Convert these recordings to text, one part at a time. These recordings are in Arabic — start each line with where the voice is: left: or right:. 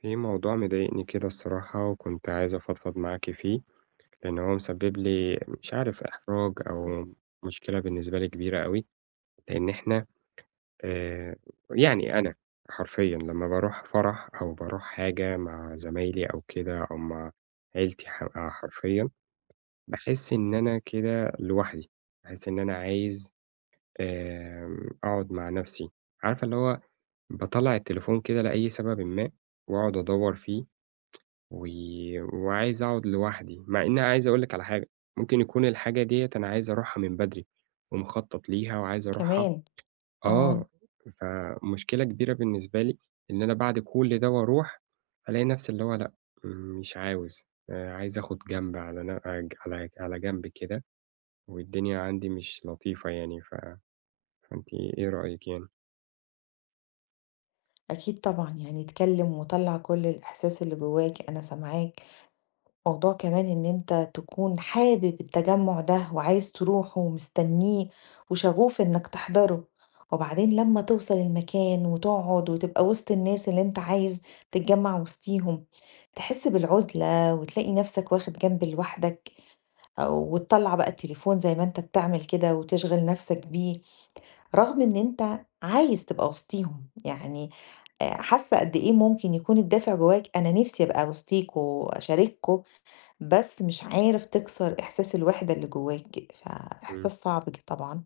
right: في موضوع مضايقني كده الصراحة، وكنت عايز أفضفض معاكِ فيه، لأن هو مسبب لي مش عارف إحراج أو مشكلة بالنسبة لي كبيرة أوي، لأن إحنا آآ يعني أنا حرفيًا لمّا باروح فرح أو باروح حاجة مع زمايلي أو كده أو مع عيلتي آه، حرفيًا، باحس إن أنا كده لوحدي، باحس إن أنا عايز أقعد مع نفسي، عارفة اللي هو باطلّع التليفون كده لأي سببٍ ما، وأقعد أدوّر فيه و وعايز أقعد لوحدي، مع إن عايز أقول لِك على حاجة، ممكن يكون الحاجة ديّة أنا عايز أروحها من بدري، ومخطط ليها وعايز أروحها
left: كمان! آه،
right: آه. فمشكلة كبيرة بالنسبة لي إن أنا بعد كل ده وأروح، ألاقي نفسي اللي هو لأ، مش عاوز، عايز آخد جنب على ن أج على على جنب كده، والدنيا عندي مش لطيفة يعني، فأنتِ إيه رأيِك يعني؟
left: أكيد طبعًا، يعني اتكلم وطلّع كل الإحساس اللي جواك، أنا سامعاك. موضوع كمان إن أنت تكون حابب التجمُّع ده وعايز تروحه ومستنيه وشغوف إنك تحضره، وبعدين لمّا توصل المكان وتقعد وتبقى وسط الناس اللي أنت عايز تتجمّع وسطيهم، تحس بالعُزلة وتلاقي نفسك واخد جنب لوحدك، أو وتطلّع بقى التليفون زي ما أنت بتعمل كده وتشغِل نفسك بيه، رغم إن أنت عايز تبقى وسطيهم. يعني حاسة قد إيه ممكن يكون الدافع جواك، أنا نِفْسي أبقى وسطيكم وأشارككم، بس مش عارف تكسر إحساس الوحدة اللي جواك،
right: إمم،
left: فإحساس صعب طبعًا.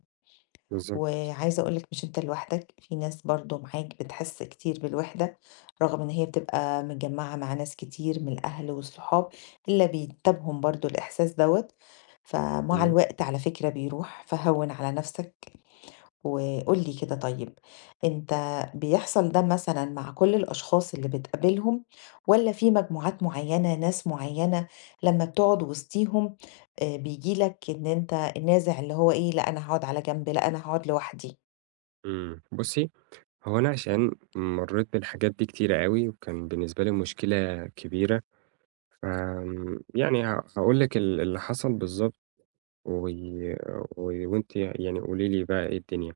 right: بالضبط.
left: وعايزة أقول لك مش أنت لوحدك، في ناس برضه معاك بتحس كتير بالوحدة، رغم إن هي بتبقى متجمّعة مع ناس كتير من الأهل والصحاب، إلا بينتابهم برضه الإحساس دوّة، فمع
right: إمم.
left: الوقت على فكرة بيروح، فهوِّن على نَفْسك. وقُل لي كده طيب، أنت بيحصل ده مثلًا مع كل الأشخاص اللي بتقابلهم، والّا في مجموعات معيّنة، ناس معيّنة لمّا بتقعد وسطيهم بييجي لك إن أنت النازع اللي هو إيه؟ لأ، أنا هاقعد على جنب، لأ أنا هاقعد لوحدي؟
right: إمم. بُصّي، هو أنا عشان مرّيت بالحاجات دي كتيرة أوي، وكان بالنسبة لي مشكلة كبيرة، يعني هاقول لِك اللي حصل بالضبط، و و وأنتِ يعني قولي لي بقى إيه الدنيا.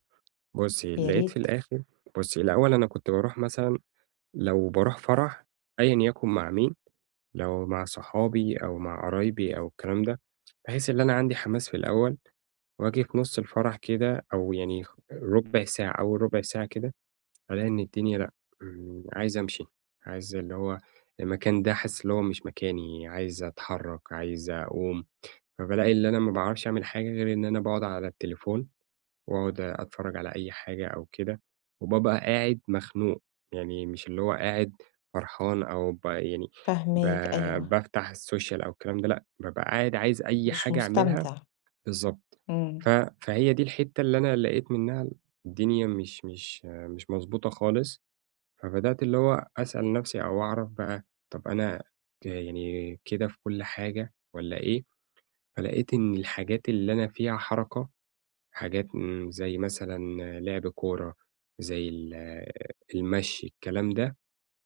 right: بُصّي،
left: يا
right: لقيت في
left: ريت.
right: الآخر، بُصّي، الأول أنا كنت باروح مثلًا لو باروح فرح أيًا يكن مع مين، لو مع صحابي أو مع قرايبي أو الكلام ده، بحيث اللي أنا عندي حماس في الأول، وآجي في نُص الفرح كده أو يعني ربع ساعة، أول ربع ساعة كده ألاقي إن الدنيا لأ، إمم، عايز أمشي، عايز اللي هو المكان ده حاسس اللي هو مش مكاني، عايز أتحرّك، عايز أقوم، فبالاقي اللي أنا ما باعرفش أعمل حاجة غير إن أنا باقعد على التليفون وأقعد أتفرّج على أي حاجة أو كده، وبابقى قاعد مخنوق، يعني مش اللي هو قاعد فرحان أو يعني ب
left: فاهماك، أيوه.
right: بافتح السوشيال أو الكلام ده لأ، بابقى قاعد عايز أي
left: مش
right: حاجة أعملها
left: مستمتع.
right: بالضبط.
left: إمم.
right: ف فهي دي الحتّة اللي أنا لقيت منها الدنيا مش مضبوطة خالص. فبدأت اللي هو أسأل نفسي أو أعرف بقى، طب أنا يعني كده في كل حاجة والّا إيه؟ فلقيت إن الحاجات اللي أنا فيها حركة، حاجات إمم، زي مثلًا لعب كورة، زي المشي، الكلام ده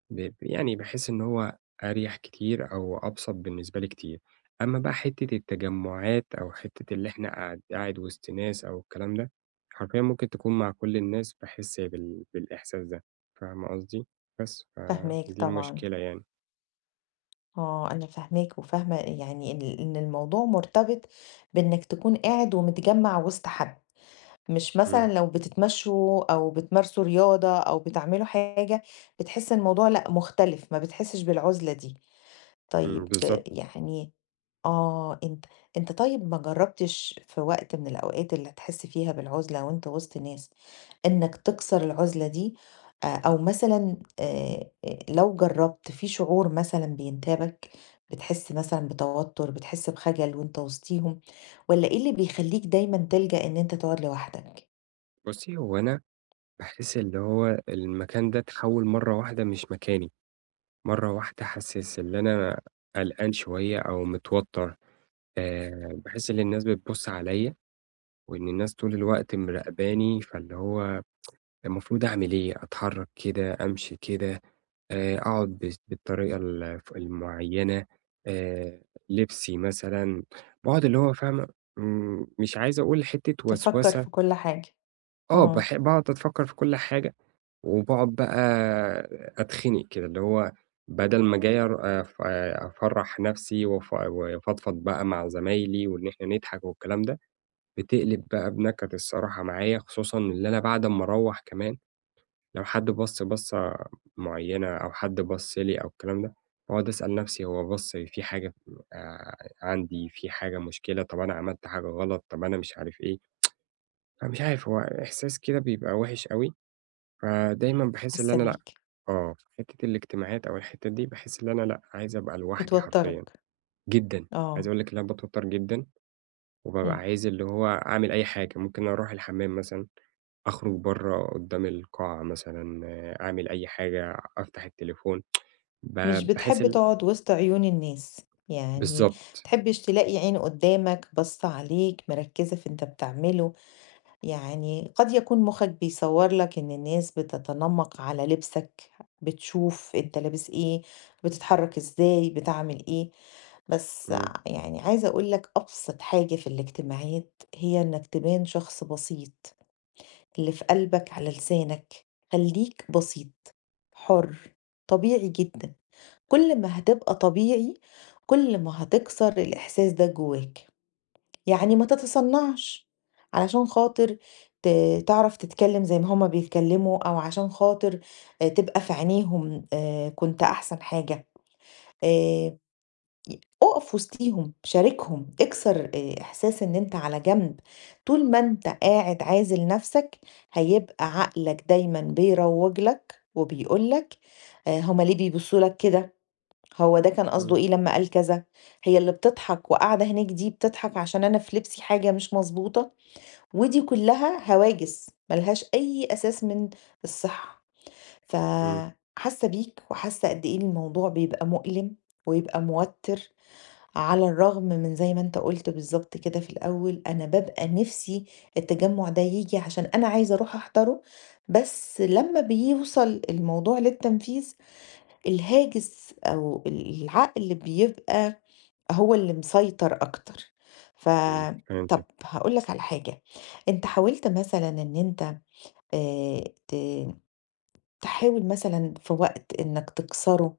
right: يعني باحس إن هو أريح كتير أو أبسط بالنسبة لي كتير. أمّا بقى حتّة التجمُّعات أو حتّة اللي إحنا قاعد وسط ناس أو الكلام ده، حرفيًا ممكن تكون مع كل الناس باحس بالإحساس ده، فاهمة قصدي؟ بس،
left: فاهماك
right: فدي
left: طبعًا.
right: المشكلة يعني.
left: آه، أنا فاهماك وفاهمة، يعني إن الموضوع مرتبط بإنك تكون قاعد ومتجمّع وسط حد. مش
right: إمم.
left: مثلًا لو بتتمشّوا أو بتمارسوا رياضة أو بتعملوا حاجة، بتحس إن الموضوع لأ مختلف، ما بتحسّش بالعُزلة دي.
right: إمم،
left: طيب،
right: بالضبط.
left: يعني آه، أنت طيب، ما جرّبتش في وقت من الأوقات اللي هتحس فيها بالعُزلة وأنت وسط ناس، إنّك تكسر العُزلة دي؟ أو مثلًا لو جرّبت في شعور مثلًا بينتابك، بتحس مثلًا بتوتُّر، بتحس بخجل وأنت وسطيهم، والّا إيه اللي بيخلّيك دايمًا تلجأ إن أنت تقعد لوحدك؟
right: بُصّي، هو أنا باحس اللي هو المكان ده اتحوّل مرّة واحدة مش مكاني، مرّة واحدة حاسس اللي أنا قلقان شوية أو متوتّر، يعني باحس إن الناس بتبُص عليّا وإن الناس طول الوقت مراقباني، فاللي هو المفروض أعمل إيه، أتحرّك كده، أمشي كده، أقعد بس بالطريقة ال ف المعيّنة، آآ لبسي مثلًا، باقعد اللي هو فاهمة، إمم، مش عايز أقول حتّة
left: تفكّر
right: وسوسة،
left: في كل حاجة.
right: آه،
left: آه.
right: باقعد أفكّر في كل حاجة، وباقعد بقى أتخنق كده، اللي هو بدل ما جاي أر أف أفرّح نَفْسي وأفضفض بقى مع زمايلي وإن إحنا نضحك والكلام ده، بتقلب بقى بنكد الصراحة معايا، خصوصًا اللي أنا بعد أمّا أروّح كمان لو حد بَص بَصّة معيّنة أو حد بَص لي أو الكلام ده، باقعد أسأل نَفْسي هو بَص في حاجة عندي، في حاجة مشكلة، طَب أنا عملت حاجة غلط، طَب أنا مش عارف إيه، فمش عارف هو إحساس كده بيبقى وِحِش أوي، فدايمًا باحس إن
left: حاسة
right: أنا لأ،
left: بيك.
right: آه، في حتّة الاجتماعات أو الحتّة دي باحس إن أنا لأ، عايز أبقى لوحدي حرفيًا،
left: بتوتّرك.
right: جدًا، عايز
left: آه.
right: أقول لك إن أنا باتوتّر جدًا وبابقى
left: إمم.
right: عايز اللي هو أعمل أي حاجة، ممكن أروح الحمّام مثلًا، أخرج برّه قدّام القاعة مثلًا، آه، أعمل أي حاجة، أفتح التليفون، ب
left: مش
right: باحس
left: بتحب تقعد وسط عيون الناس، يعني
right: بالضبط.
left: تحبش تلاقي عين قدّامك باصّة عليك مركّزة في أنت بتعمله. يعني قد يكون مُخّك بيصوّر لك إن الناس بتتنمّق على لبسك، بتشوف أنت لابس إيه، بتتحرّك إزاي، بتعمل إيه. بس
right: إمم.
left: يعني عايزة أقول لك أبسط حاجة في الاجتماعات هي إنك تبان شخص بسيط. اللي في قلبك على لسانك، خليك بسيط، حر، طبيعي جدا. كل ما هتبقى طبيعي، كل ما هتكسر الإحساس ده جواك. يعني ما تتصنعش علشان خاطر تعرف تتكلم زي ما هما بيتكلموا، أو عشان خاطر آه، تبقى في عينيهم آه، كنت أحسن حاجة. آه، أُقف وسطيهم، شاركهم، اكسر إحساس إن أنت على جنب. طول ما أنت قاعد عازل نَفْسك، هيبقى عقلك دايمًا بيروّج لك وبيقول لك هُم ليه بيبصّوا لك كده؟ هو ده كان قصده
right: إمم.
left: إيه لمّا قال كذا؟ هي اللي بتضحك وقاعدة هناك دي بتضحك عشان أنا في لبسي حاجة مش مضبوطة؟ ودي كلّها هواجس ما لهاش أي أساس من الصحة.
right: إمم.
left: فحاسة بيك، وحاسة قد إيه الموضوع بيبقى مؤلم ويبقى موتّر، على الرغم من زي ما أنت قُلت بالضبط كده في الأول، أنا بابقى نِفْسي التجمُّع ده ييجي عشان أنا عايزة أروح أحضره، بس لمّا بيوصل الموضوع للتنفيذ، الهاجس أو العقل اللي بيبقى هو اللي مسيطر أكتر. ف
right: إمم،
left: طَب،
right: فهمتِك.
left: هاقول لك على حاجة. أنت حاولت مثلًا إن أنت ت تحاول مثلًا في وقت إنّك تكسره؟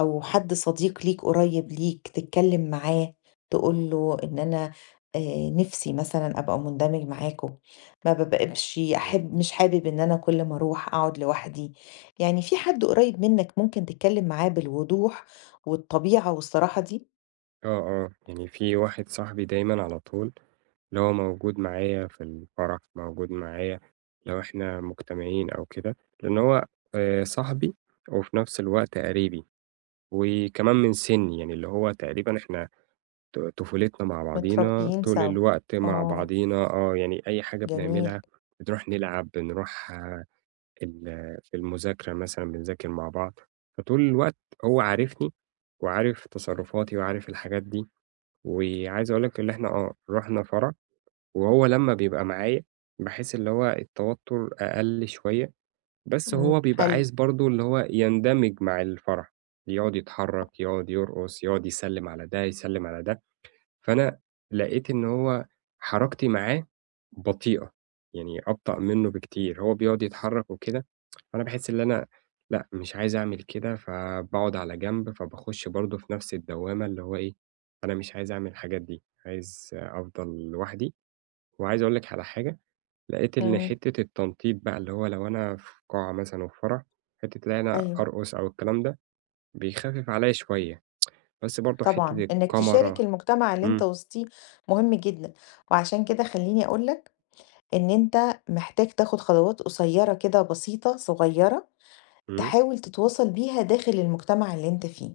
left: أو حد صديق ليك قريب ليك تتكلم معاه، تقول له إن أنا آه، نفسي مثلا أبقى مندمج معاكم، ما ببقاش
right: إمم.
left: أحب، مش حابب إن أنا كل ما أروح أقعد لوحدي. يعني في حد قريب منك ممكن تتكلم معاه بالوضوح والطبيعة والصراحة دي؟
right: آه، آه، يعني في واحد صاحبي دايمًا على طول اللي هو موجود معايا في الفرح، موجود معايا لو إحنا مجتمعين أو كده، لإن هو صاحبي وفي نفس الوقت قريبي، وكمان من سِنّي، يعني اللي هو تقريبًا إحنا طفولتنا مع بعضينا،
left: متربيين
right: طول
left: سوا.
right: الوقت مع
left: آه.
right: بعضينا آه، يعني أي حاجة
left: جميل.
right: بنعملها بنروح نلعب، بنروح آه، ال في المذاكرة مثلًا بنذاكر مع بعض، فطول الوقت هو عارفني وعارف تصرفاتي وعارف الحاجات دي، وعايز أقول لك اللي إحنا آه، رُحنا فرح وهو لمّا بيبقى معايا باحس اللي هو التوتر أقل شوية، بس
left: مم.
right: هو بيبقى
left: حلو.
right: عايز برضه اللي هو يندمج مع الفرح، يقعد يتحرك، يقعد يرقص، يقعد يسلِّم على ده، يسلِّم على ده. فأنا لقيت إن هو حركتي معاه بطيئة، يعني أبطأ منّه بكتير، هو بيقعد يتحرّك وكده، فأنا باحس اللي أنا لأ، مش عايز أعمل كده، فباقعد على جنب، فباخُش برضه في نَفْس الدوّامة اللي هو إيه، أنا مش عايز أعمل الحاجات دي، عايز أفضل لوحدي. وعايز أقول لِك على حاجة، لقيت إن
left: مم.
right: حتّة التنطيط بقى اللي هو لو أنا في قاعة مثلًا وفي فرح، حتّة اللي أنا
left: أيوه.
right: أرقص أو الكلام ده، بيخفِّف عليّا شوية، بس برضه
left: طبعا
right: حتّة
left: إنك تشارك
right: الكاميرا.
left: المجتمع اللي أنت
right: إمم.
left: وسطيه مهم جدا، وعشان كده خليني أقول إن أنت محتاج تاخد خطوات قصيرة كده، بسيطة، صغيرة،
right: إمم.
left: تحاول تتواصل بيها داخل المجتمع اللي أنت فيه.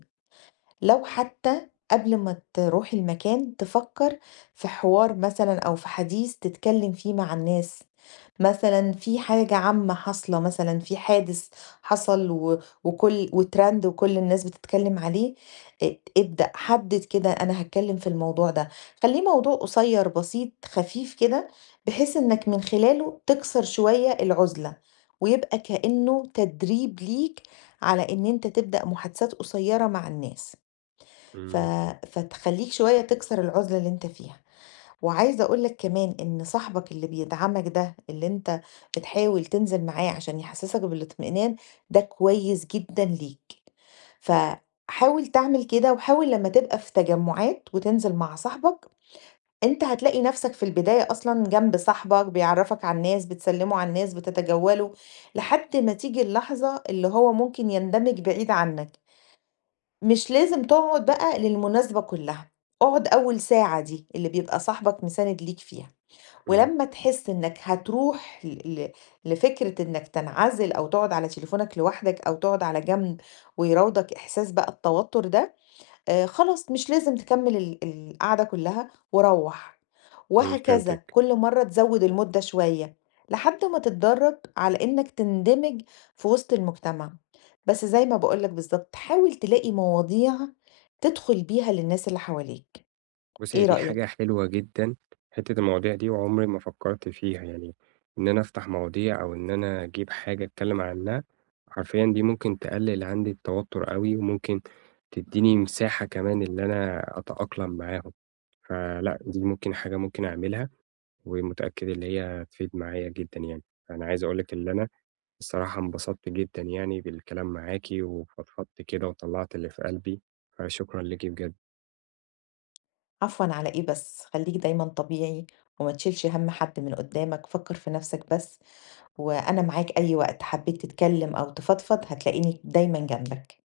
left: لو حتى قبل ما تروح المكان، تفكر في حوار مثلا، أو في حديث تتكلم فيه مع الناس، مثلا في حاجة عامة حاصلة، مثلا في حادث حصل وترند وكل الناس بتتكلم عليه، ابدأ، حدد كده، أنا هتكلم في الموضوع ده. خليه موضوع قصير، بسيط، خفيف كده، بحيث إنك من خلاله تكسر شوية العزلة، ويبقى كأنه تدريب ليك على إن أنت تبدأ محادثات قصيرة مع الناس. ف
right: إمم.
left: فتخلّيك شوية تكسر العُزلة اللي أنت فيها. وعايزة أقول لك كمان إن صاحبك اللي بيدعمك ده، اللي أنت بتحاول تنزل معاه عشان يحسّسك بالاطمئنان، ده كويس جدًا ليك، فحاول تعمل كده، وحاول لمّا تبقى في تجمُّعات وتنزل مع صاحبك. أنت هتلاقي نَفْسك في البداية أصلًا جنب صاحبك، بيعرّفك على الناس، بتسلِّموا على الناس، بتتجولوا، لحد ما تيجي اللحظة اللي هو ممكن يندمج بعيد عنّك. مش لازم تقعد بقى للمناسبة كلها، اقعد أول ساعة دي اللي بيبقى صاحبك مساند ليك فيها،
right: إمم.
left: ولمّا تحس إنك هتروح ل ل لفكرة إنك تنعزل، أو تقعد على تليفونك لوحدك، أو تقعد على جنب، ويراودك إحساس بقى التوتر ده، خلاص مش لازم تكمّل القعدة كلّها وروّح.
right: إمم،
left: وهكذا
right: فهمتِك.
left: كل مرّة تزوّد المدة شوية، لحد ما تتدرّب على إنّك تندمج في وسط المجتمع. بس زي ما باقول لك بالضبط، حاول تلاقي مواضيع تدخل بيها للناس اللي حواليك.
right: بُصّي، هي
left: إيه
right: دي حاجة
left: رأيك؟
right: حلوة جدًا، حتّة المواضيع دي وعمري ما فكّرت فيها، يعني إن أنا أفتح مواضيع أو إن أنا أجيب حاجة أتكلّم عنّها، حرفيًا دي ممكن تقلّل عندي التوتُّر أوي وممكن تدّيني مساحة كمان اللي أنا أتأقلم معاهم، فلأ، دي ممكن حاجة ممكن أعملها ومتأكد اللي هي هتفيد معايا جدًا يعني. أنا عايز أقول لِك اللي أنا الصراحة انبسطت جدًا يعني بالكلام معاكِ وفضفضت كده وطلّعت اللي في قلبي، فشكرًا ليكِ بجد.
left: عفوًا، على إيه بس، خلّيك دايمًا طبيعي، وما تشيلش هَم حد من قدّامك، فكّر في نَفْسك بس، وأنا معاك أي وقت حبّيت تتكلّم أو تفضفض هتلاقيني دايمًا جنبك.